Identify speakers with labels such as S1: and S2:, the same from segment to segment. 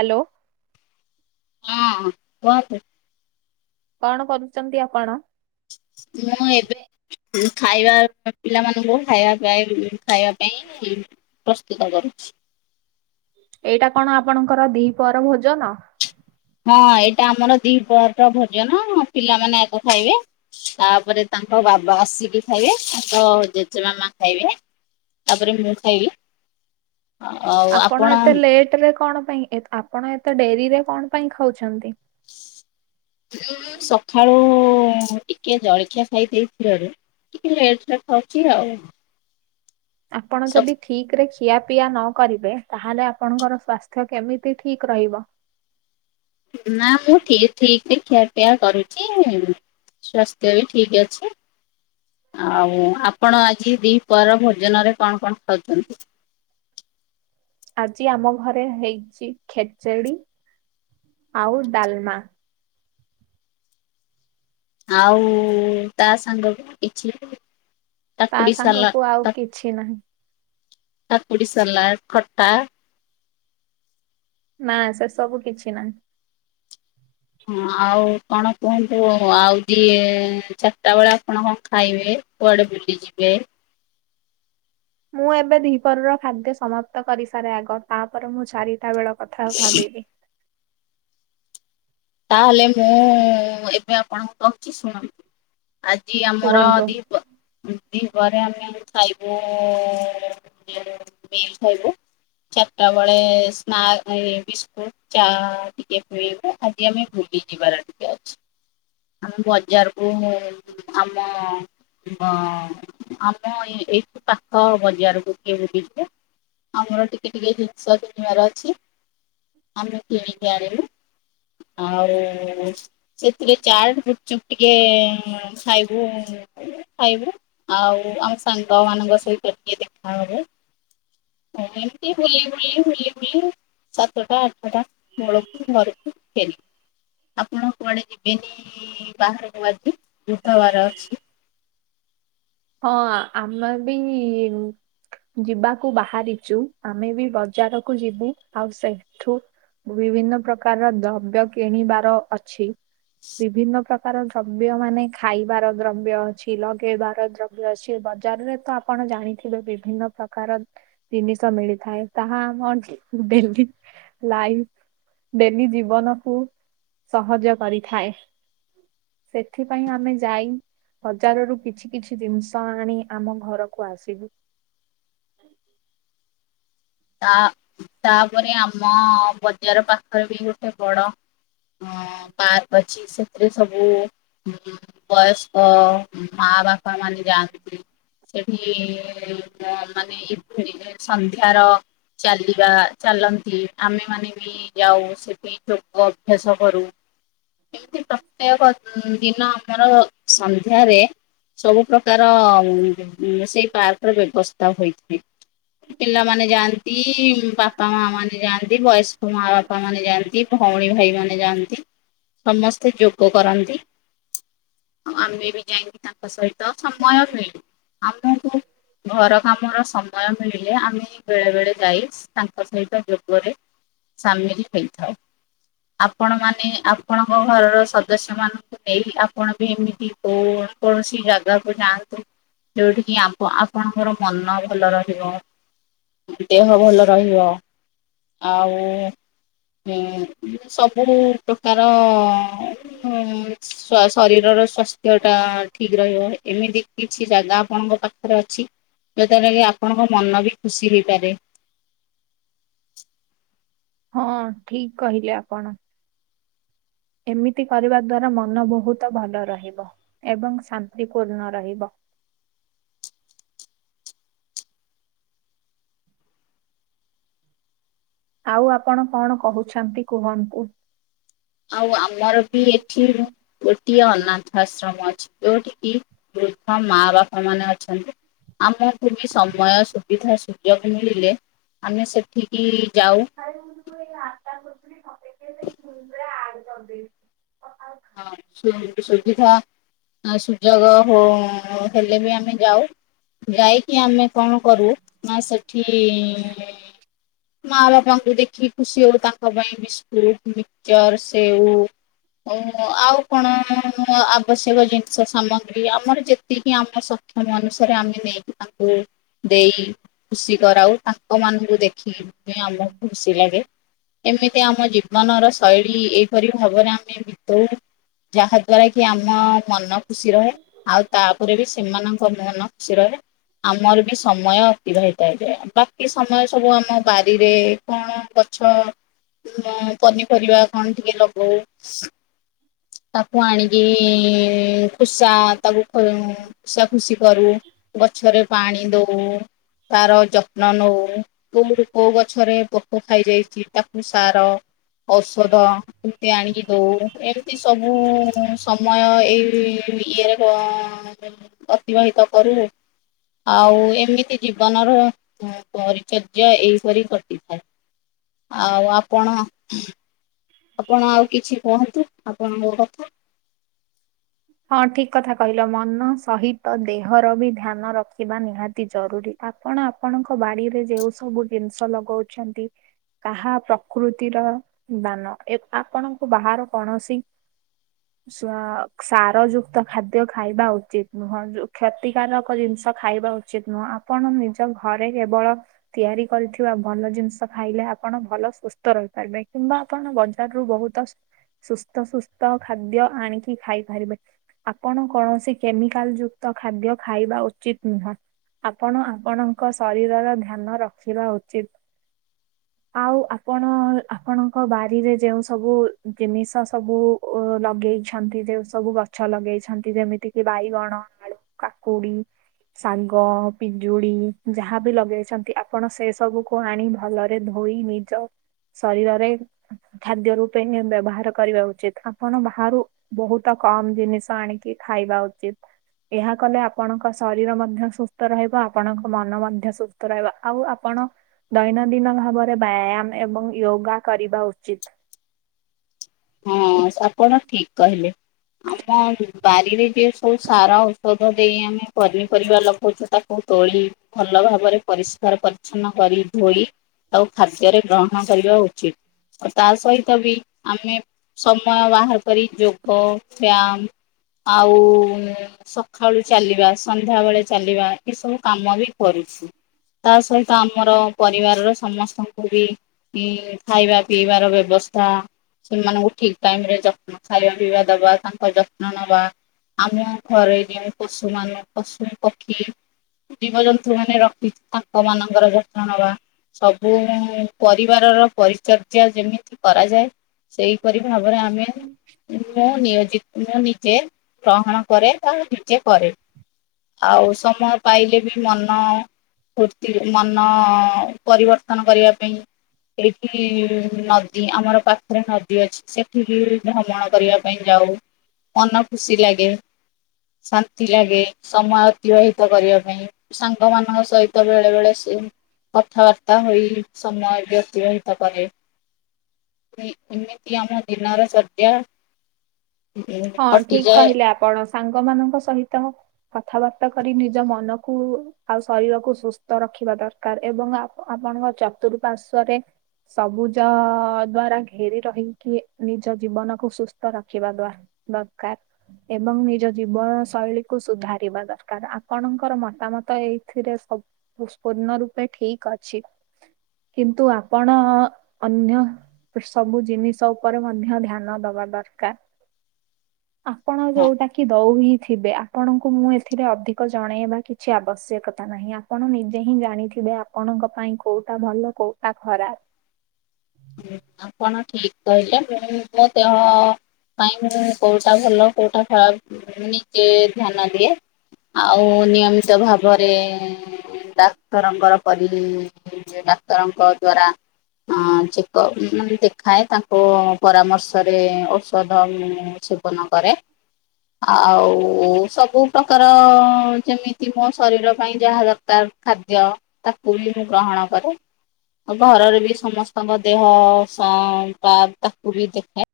S1: Hello.
S2: ହଁ, କହନ୍ତୁ।
S1: କଣ କରୁଛନ୍ତି ଆପଣ?
S2: ମୁଁ ଏବେ ଖାଇବା ପିଲାମାନଙ୍କୁ ଖାଇବା ପାଇଁଦେବି। ଖାଇବା ପାଇଁ ପ୍ରସ୍ତୁତ କରୁଛି।
S1: ଏଇଟା କଣ ଆପଣଙ୍କର ଦିପହର ଭୋଜନ।
S2: ହଁ ଏଇଟା ଆମର ଦିପହର ର ଭୋଜନ ପିଲାମାନେ ଆଗେ ଖାଇବେ। ତାପରେ ତାଙ୍କ ବାବା ଆସିକି ଖାଇବେ ତାଙ୍କ ଜେଜେ ମାମା ଖାଇବେ। ତାପରେ ମୁ ଖାଇବି।
S1: ଆପଣ ଏତେ ଲେଟ ରେ କଣ ପାଇଁ ଏତ୍ ଆପଣ ଏତେ ଡେରିରେ କଣ ପାଇଁ ଖାଉଛନ୍ତି।
S2: ମୁଁ ସକାଳୁ ଟିକେ ଜଳଖିଆ ଖାଇ ଦେଇ ଥିବାରୁ। ଟିକେ ଲେଟ୍ ରେ ଖାଉଛି ଆଉ।
S1: ଆପଣ ଯଦି
S2: ସ-
S1: ଠିକ୍। ଠିକ ରେ ଖିଆ ପିଆ ନ କରିବେ ତାହେଲେ ଆପଣଙ୍କର ସ୍ୱାସ୍ଥ୍ୟ କେମିତି ଠିକ ରହିବ।
S2: ନା ମୁଁ ଠିକ୍ ଠିକ୍ ରେ ଖିଆ ପିଆ କରୁଛି। ସ୍ୱାସ୍ଥ୍ୟ ବି ଠିକ ଅଛି। ଆଉ ଆପଣ ଆଜି ଦିପର ଭୋଜନରେ କଣ କଣ ଖାଉଛନ୍ତି।
S1: ଆଜି ଆମ ଘରେ ହେଇଛି ଖେଚେଡି ଆଉ ଡାଲମା।
S2: ଆଉ ତା ସାଙ୍ଗକୁ କିଛି।
S1: ତା
S2: କାକୁଡି
S1: ସାଙ୍ଗ
S2: ସାଲାଡ
S1: କୁ ଆଉ
S2: କା
S1: କିଛି ନାହିଁ।
S2: କାକୁଡି ସାଲଡ଼ ଖଟା।
S1: ନା ସେ ସବୁ କିଛି ନାହିଁ।
S2: ହଁ, ଆଉ କଣ କୁହନ୍ତୁ ଆଉ ଦି ଚାରିଟା ବେଳେ ଆପଣ କଣ ଖାଇବେ। କୁଆଡେ ବୁଲି ଯିବେ।
S1: ମୁଁ ଏବେ ଦିହିପର ର ଖାଦ୍ୟ ସମାପ୍ତ କରିସାରେ ଆଗ ତାପରେ ମୁଁ ଚାରି ରିଟା ବେଳ କଥା ଆଉ ଭାବିବି।
S2: ତାହେଲେ ମୁଁ ଏବେ ଆପଣଙ୍କୁ କହୁଛି ଶୁଣ। ଆଜି ଆମର
S1: କୁହନ୍ତୁ।
S2: ଦିହି ପ ଦିହିପହରେ ରେ ଆମେ ଖାଇବୁ ମିଲ ଖାଇବୁ। ଚାରିଟା ବେଳେ ସ୍ନାକ ରେ ବିସ୍କୁଟ ଚା ଟିକେ ପିଇବୁ। ଆଜି ଆମେ ବୁଲି ଯିବାର ଟିକେ ଅଛି। ଆମେ ବଜାରକୁ ଆମ। ହଁ ଆମ ଏଇଠୁ ପାଖ ବଜାରକୁ ଟିକେ ବୁଲି ଯିବୁ। ଆମର ଟିକେ ଟିକେ ଜିନିଷ କିଣିବାର ଅଛି ଆମେ କିଣିକି ଆଣିବୁ। ଆଉ ସେଥିରେ ଚାଟ ଗୁପଚୁପ ଟିକେ ଏଁ ଖାଇବୁ। ଖାଇବୁ ଆଉ ଆମ ସାଙ୍ଗ ମାନଙ୍କ ସହିତ ଟିକେ ଦେଖା ହବ। ଆଉ ଏମିତି ବୁଲି ବୁଲି ବୁଲି ବୁଲି। ସାତଟା ଆଠଟା ବେଳକୁ ଘରକୁ ଫେରିବୁ। ଆପଣ କୁଆଡେ ଯିବେନି ବାହାରକୁ ଆଜି ବୁଧବାର ଅଛି।
S1: ହଁ ଆ ଆମେ ବି। ଯିବାକୁ ବାହାରିଛୁ ଆମେ ବି ବଜାରକୁ ଯିବୁ ଆଉ ସେଠୁ ବିଭିନ୍ନ ପ୍ରକାରର ଦ୍ରବ୍ୟ କିଣିବାର ଅଛି। ବିଭିନ୍ନ ପ୍ରକାର ଦ୍ରବ୍ୟ ମାନେ ଖାଇବାର ଦ୍ରବ୍ୟ ଅଛି। ଲଗେଇବାର ଦ୍ରବ୍ୟ ଅଛି ବଜାରରେ ତ ଆପଣ ଜାଣିଥିବେ ବିଭିନ୍ନ ପ୍ରକାର ତିନିଷ ମିଳିଥାଏ ତାହା ଆମ ଡେ ଲାଇ ଡେଲି ଜୀବନକୁୁ ସହଜ କରିଥାଏ। ସେଥିପାଇଁ ଆମେ ଯାଇ ବଜାରରୁ କିଛି କିଛି କିଛି ଜିନିଷ ଆଣି ଆମ ଘରକୁ ଆସିବୁ।
S2: ତା ତାପରେ ଆମ ବଜାର ପାଖରେ ବି ଗୋଟେ ବଡ ଅ ପାର୍କ ଅଛି ସେଥିରେ ସବୁ ବୟସ୍କ ମା ବାପା ମାନେ ଯାଆନ୍ତି ସେଠି ମା ନେ [unintelligible] ସନ୍ଧ୍ୟାର ଚାଲିବା ଚାଲନ୍ତି ଆମେ ମାନେ ବି ଯାଉ ସେଠି ଅଭ୍ୟାସ କରୁ ଏମିତି ପ୍ରତ୍ୟେକ ଦିନ ଆମର ସନ୍ଧ୍ୟାରେ ସବୁ ପ୍ର ସେଇ ପାର୍କ ର ବ୍ୟବସ୍ଥା ହୋଇଥାଏ ପିଲାମାନେ ଯାଆନ୍ତି। କି ବାପା ମା ମାନେ ଯାଆନ୍ତି। ବୟସ୍କ ମା ବାପା ମାନେ ଯାଆନ୍ତି। ଭଉଣୀ ଭାଇ ମାନେ ଯାଆନ୍ତି। ସମସ୍ତେ ଯୋଗ କରନ୍ତି ଆଉ ଆମେ ବି ଯାଇକ ତାଙ୍କ ସହିତ ସମୟ ମିଳେ। ଆମକୁ ଘର କାମର ସମୟ ମିଳିଲେ ଆମେ ବେଳେ ବେଳେ ଯାଇ ତାଙ୍କ ସହିତ ଯୋଗରେ ସାମିଲ ହେଇଥାଏ। ଆପଣ ମାନେ ଆପଣଙ୍କ ଘରର ସଦସ୍ୟ ମାନ ନେଇ ଆପଣ ବି ଏମିତି କ କୌଣସି ଜାଗାକୁ ଯାଆନ୍ତୁ। ଯୋଉଠ କିି ଆପଣଙ୍କର ମନ ଭଲ ରହିବ। ଦେହ ଭଲ ରହିବ ଆଉ ହୁ। ସବୁ ପ୍ରକାର ହୁ ଶରୀରର ସ୍ଵାସ୍ଥ୍ୟ ଟା ଠିକ ରହିବ ଏମିତି କି କିଛି ଜାଗା ଆପଣଙ୍କ ପାଖରେ ଅଛି ଯୋଉଟାକି କି ଆପଣଙ୍କ ମନ ବି ଖୁସି ହେଇପାରେ। [inaudible]
S1: ହଁ ଠିକ କହିଲେ ଆପଣ। ଏମିତି କରିବା ଦ୍ଵାରା ମନ ବହୁତ ଭଲ ରହିବ ଏବଂ ଶାନ୍ତିପୂର୍ଣ ରହିବ। ଆଉ ଆପଣ କଣ କହୁଛନ୍ତି କୁହନ୍ତୁ।
S2: ଆଉ ଆମର ବି ଏଠି ଗୋଟିଏ ଅନାଥ ଆଶ୍ରମ ଅଛି। ଯୋଉଠିକି ବୃଦ୍ଧ ମା ବାପା ମାନେ ଅଛନ୍ତି। ଆମକୁ ବି ସମୟ ସୁବିଧା ସୁଯୋଗ ମିଳିଲେ ଆମେ ସେଠିକି ଯାଉ।
S1: ଆରେ ମୁଁ ତ ଏଇ ରାସ୍ କରୁଥିଲିପ ସେଇ ଆଡ କରିଦେଇି।
S2: ହଁ ସ ସବଜି ଖା ସୁଯୋଗ ହ ହେଲେ ବି ଆମେ ଯାଉ ଯାଇକି ଆମେ କଣ କରୁ ନା ସେଠି ମା ବାପାଙ୍କୁ ଦେଖିକି ଖୁସି ହଉ ତାଙ୍କ ପାଇଁ ବିସ୍କୁଟ ମିକଚର ସେଉ ଓ ଆଉ କଣ ଆବଶ୍ୟକ ଜିନିଷ ସାମଗ୍ରୀ ଆମର ଯେତିକି ଆମ ମ ଅନୁସାରେ ଆମେ ନେଇକି ତାଙ୍କୁ ଦେଇ ଖୁସି କରାଉ ତା ଲୋକ ମାନଙ୍କୁ ଦେଖିକ ଆମକୁ ଖୁସି ଲାଗେ। ଏମିତି ଆମ ଜୀବନର ଶୈଳୀ ଏଇପରି ଭାବରେ ଆମେ ବିତଉ ଯାହା ଦ୍ଵାରା କି ଆମ ମନ ଖୁସି ରହେ। ଆଉ ତାପରେ ବି ସେମାନଙ୍କ ମନ ଖୁସି ରହେ। ଆମର ବି ସମୟ ଅତିବାହିତ ହେଥାଏ ବାକି ସମୟ ସବୁ ଆମ ବାରିରେ କଣ ଗଛ ପନିପରିବା କଣ ଟିକେ ଲଗଉ ତାକୁ ଆଣିକି ପୁଷା ତାକୁ ଖ ପଷା ଖୁସି କରୁ ଗଛରେ ପାଣି ଦଉ ତାର ଯତ୍ନ ନଉ କୋଉଠ କୋଉ ଗଛରେ ପୋକ ଖାଇ ଯାଇଛି ତାକୁ ସାର ଔଷଧ ଏମିତି ଆଣିକି ଦଉ ଏମତି ଏମିତି ସବୁ ସମୟ ଏଇ ଇଏରେ ଅତିବାହିତ କରୁ। ଆଉ ଏମିତି ଜୀବନ ର ପରିଚର୍ଯଯ୍ୟ ଏଇପରି କ ଥାଏ ଆଉ ଆପଣ ଆପଣ ଆଉ କିଛି କୁହନ୍ତୁ ଆପଣଙ୍କ କଥା?
S1: ହଁ ଠିକ କଥା କହିଲ ମନ ସହିତ ଦେହର ବି ଧ୍ୟାନ ରଖିବା ନିହାତି ଜରୁରୀ। ଆପଣ ଆପଣଙ୍କ ବାଡିରେ ଯୋଉ ସବୁ ଜିନିଷ ଲଗଉଛନ୍ତି ତାହା ପ୍ରକୃତିର ଦାନ ଆପଣଙ୍କୁ ବାହାର କୌଣସି ଶୁଆ [unintelligible] ସାର ଯୁକ୍ତ ଖାଦ୍ୟ ଖାଇବା ଉଚିତ ନୁହଁ। କ୍ଷତିକାରକ ଜିନିଷ ଖାଇବା ଉଚିତ ନୁହଁ ଆପଣ ନିଜ ଘରେ କେବଳ ତିଆରି କରିଥିବା ଭଲ ଜିନିଷ ଖାଇଲେ ଆପଣ ଭଲ ସୁସ୍ଥ ରହିପାରିବେ କିମ୍ବା ଆପଣ ବଜାର ରୁ ବହୁତ ସୁସ୍ଥ ସୁସ୍ଥ ଖାଦ୍ୟ ଆଣିକି ଖାଇ ପାରିବେ। ଆପଣ କୌଣସି କେମିକାଲ ଯୁକ୍ତ ଖାଦ୍ୟ ଖାଇବା ଉଚିତ ନୁହଁ। ଆପଣ ଆପଣଙ୍କ ଶରୀରର ଧ୍ୟାନ ରଖିବା ଉଚିତ।
S2: ହ [inaudible]
S1: ଆଉ ଆପଣ ଆପଣଙ୍କ ବାରିରେ ଯେଉଁ ସବୁ ଜିନିଷ ସବୁ ଓ ଲଗେଇଛନ୍ତି ଯୋ ସବୁ ଗଛ ଲଗେଇଛନ୍ତି ଯେମିତି କିି ବାଇଗଣ, ଆଳୁ, କାକୁଡି ଶାଗ, ପିଜୁଳି ଯାହାବି ଲଗେଇଛନ୍ତି ଆପଣ ସେ ସବୁକୁୁ ଆଣି ଭଲରେ ରେ ଧୋଇ ନିଜ [unintelligible] ଶରୀରରେ ଖାଦ୍ୟ ରୂପେ ବ୍ୟବହାର କରିବା ଉଚିତ। ଆପଣ ବାହାରୁ ବହୁତ ତ କମ ଜିନିଷ ଆଣିକି ଖାଇବା ଉଚିତ। ଏହା କଲେ ଆପଣଙ୍କ ଶରୀର ମଧ୍ୟ ସୁସ୍ଥ ରହିବ ଆପଣଙ୍କ ମନ ମଧ୍ୟ ସୁସ୍ଥ ରହିବ ଆଉ ଆପଣ ଦୈନନ୍ଦିନ ଭାବରେ ବ୍ୟାୟାମ ଏବଂ ୟୋଗା କରିବା ଉଚିତ।
S2: ହଁ ଆପଣ ଠିକ କହିଲେ ଆମ ବାରିରେ ଯି ସବୁ ସାର ଔଷଧ ଦେଇ ଆମେ ପନିପରିବା ଲଗଉଛୁ ତାକୁ ତୋଳି ଭଲ ଭାବରେ ପରିଷ୍କାର ପରିଚ୍ଛନ୍ନ କରି ଧୋଇ ଆଉ ଖାଦ୍ୟରେ ଗ୍ରହଣ କରିବା ଉଚିତ ଆଉ ତା ସହିତ ବି ଆମେ ସମୟ ବାହାର କରି ଯୋଗ ବ୍ୟାୟାମ ଆଉ ସକାଳୁ ଚାଲିବା ସନ୍ଧ୍ୟା ବେଳେ ଚାଲିବା ଏ ସବୁ କାମ ବି କରିଛି। ତା ସହିତ ଆମର ପରିବାରର ସମସ୍ତଙ୍କୁ ବି ଇ ଖାଇବା ପିଇବାର ବ୍ୟବସ୍ଥା ସେମାନଙ୍କୁ ଠିକ ଟାଇମ ରେ ଯତ୍ନ ଖାଇବା ପିଇବା ଦବା ତାଙ୍କର ଯତ୍ନ ନବା। ଆମେ ଘରେ ଯଉ ପଶୁମାନେ ପଶୁ ପକ୍ଷୀ ଜୀବଜନ୍ତୁ ମାନେ ରଖି ତାଙ୍କ ମାନଙ୍କର ଯତ୍ନ ନବା। ସବୁ ପରିବାରର ପରିଚର୍ଯ୍ୟା ଯେମିତି କରାଯାଏ ସେଇପରି ଭାବରେ ଆମେ ମୁଁ ନିୟୋଜିତ ମୁଁ ନିଜେ ଗ୍ରହଣ କରେ ବା ନିଜେ କରେ। ଆଉ ସମୟ ପାଇଲେ ବି ମନା ଫୁର୍ତ୍ତି ମନ ପରିବର୍ତ୍ତନ କରିବା ପାଇଁ। ଏଇଠି ନଦୀ ଆମର ପା ରେ ନଦୀ ଅଛି ସେଠିକି ଭ୍ରମଣ କରିବା ପାଇଁ ଯାଉ ମନ ଖୁସି ଲାଗେ। ଶାନ୍ତି ଲାଗେ ସମୟ ଅତିବାହିତ କରିବା ପାଇଁ, ସାଙ୍ଗମାନଙ୍କ ସହିତ ବେଳେ ବେଳେ ସେ କଥାବାର୍ତ୍ତା ହୋଇ ସମୟ ଅତିବାହିତ କରେ। ଏମିତି ଆମର ଦିନର ଶଯ୍ୟା କଟିଯାଏ।
S1: କଣ ସାଙ୍ଗ ମାନଙ୍କ ସହିତ କଥାବାର୍ତ୍ତା କରି ନିଜ ମନକୁ ଆଉ ଶରୀରକୁ ସୁସ୍ଥ ରଖିବା ଦରକାର ଏବଂ ଆପଣଙ୍କ ଚତୁଃପାର୍ଶ୍ଵରେ ସବୁଜ ଦ୍ଵାରା ଘେରି ରହିକି ନିଜ ଜୀବନକୁ ସୁସ୍ଥ ରଖିବା ଦ୍ଵା ଦରକାର। ଏବଂ ନିଜ ଜୀବନ ଶୈଳୀକୁ ସୁଧାରିବା ଦରକାର ଆପଣଙ୍କର ମତାମତ ଏଇଥିରେ ସବ ପୂର୍ଣ୍ଣ ରୂପେ ଠିକ ଅଛି କିନ୍ତୁ ଆପଣ ଅନ୍ୟ ସବୁ ଜିନିଷ ଉପରେ ମଧ୍ୟ ଧ୍ୟାନ ଦବା ଦରକାର। ଆପଣ
S2: ହଁ
S1: ଯୋଉଟା କି ଦଉହି ଥିବେ ଆପଣଙ୍କୁ ମୁଁ ଏଥିରେ ଅଧିକ ଜଣେଇବା କି କିଛି ଆବଶ୍ୟକତା ନାହିଁ, ଆପଣ ନିଜେ ହିଁ ଜାଣିଥିବେ ଆପଣଙ୍କ ପାଇଁ କୋଉଟା ଭଲ କୋଉଟା ଖରାପ।
S2: ଆପଣ ଠିକ କହିଲେ [unintelligible] ମୋ ଦେହ ପାଇଁ କୋଉଟା ଭଲ କୋଉଟା, ନିଜେ ଧ୍ୟାନ ଦିଏ। ଆଉ ନିୟମିତ ଭାବରେ ଡାକ୍ତରଙ୍କର ପରି ଡାକ୍ତରଙ୍କ ଦ୍ଵାରା ଆଁ ଚି ଦେଖାଏ ତାଙ୍କୁ ପରାମର୍ଶରେ ଔଷଧ ସେବନ କରେ। ଆଉ ସବୁ ପ୍ରକାର ଯେମିତି ମୋ ଶରୀର ପାଇଁ ଯାହା ଦରକାର ଖାଦ୍ୟ ତାକୁ ବି ମୁଁ ଗ୍ରହଣ କରେ। ଆ ଘରର ବି ସମସ୍ତଙ୍କ ଦେହ ପା ତାକୁ ବି ଦେଖେ।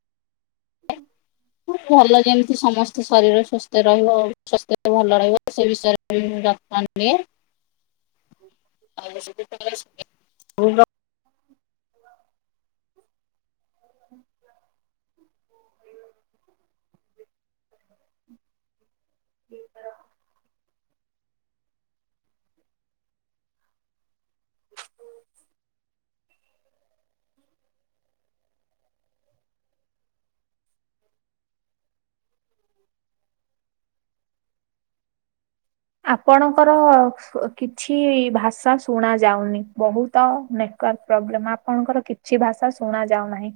S1: ହୁଁ।
S2: ଭଲ ଯେମିତି ସମସ୍ତେ ଶରୀର ସୁସ୍ଥ ରହିବ ସ୍ୱାସ୍ଥ୍ୟ ଭଲ ରହିବ ସେ ବିଷୟରେ ଯତ୍ନ ନିଏ। [unintelligible]
S1: [unintelligible]
S2: [inaudible] [inaudible]
S1: ଆପଣଙ୍କର କିଛି ଭାଷା ଶୁଣା ଯାଉନି, ବହୁତ୍ ନେ କର୍ଡ ପ୍ରୋବ୍ଲମ୍ ଆପଣଙ୍କର କିଛି ଭାଷା ଶୁଣା ଯାଉ ନାହିଁ।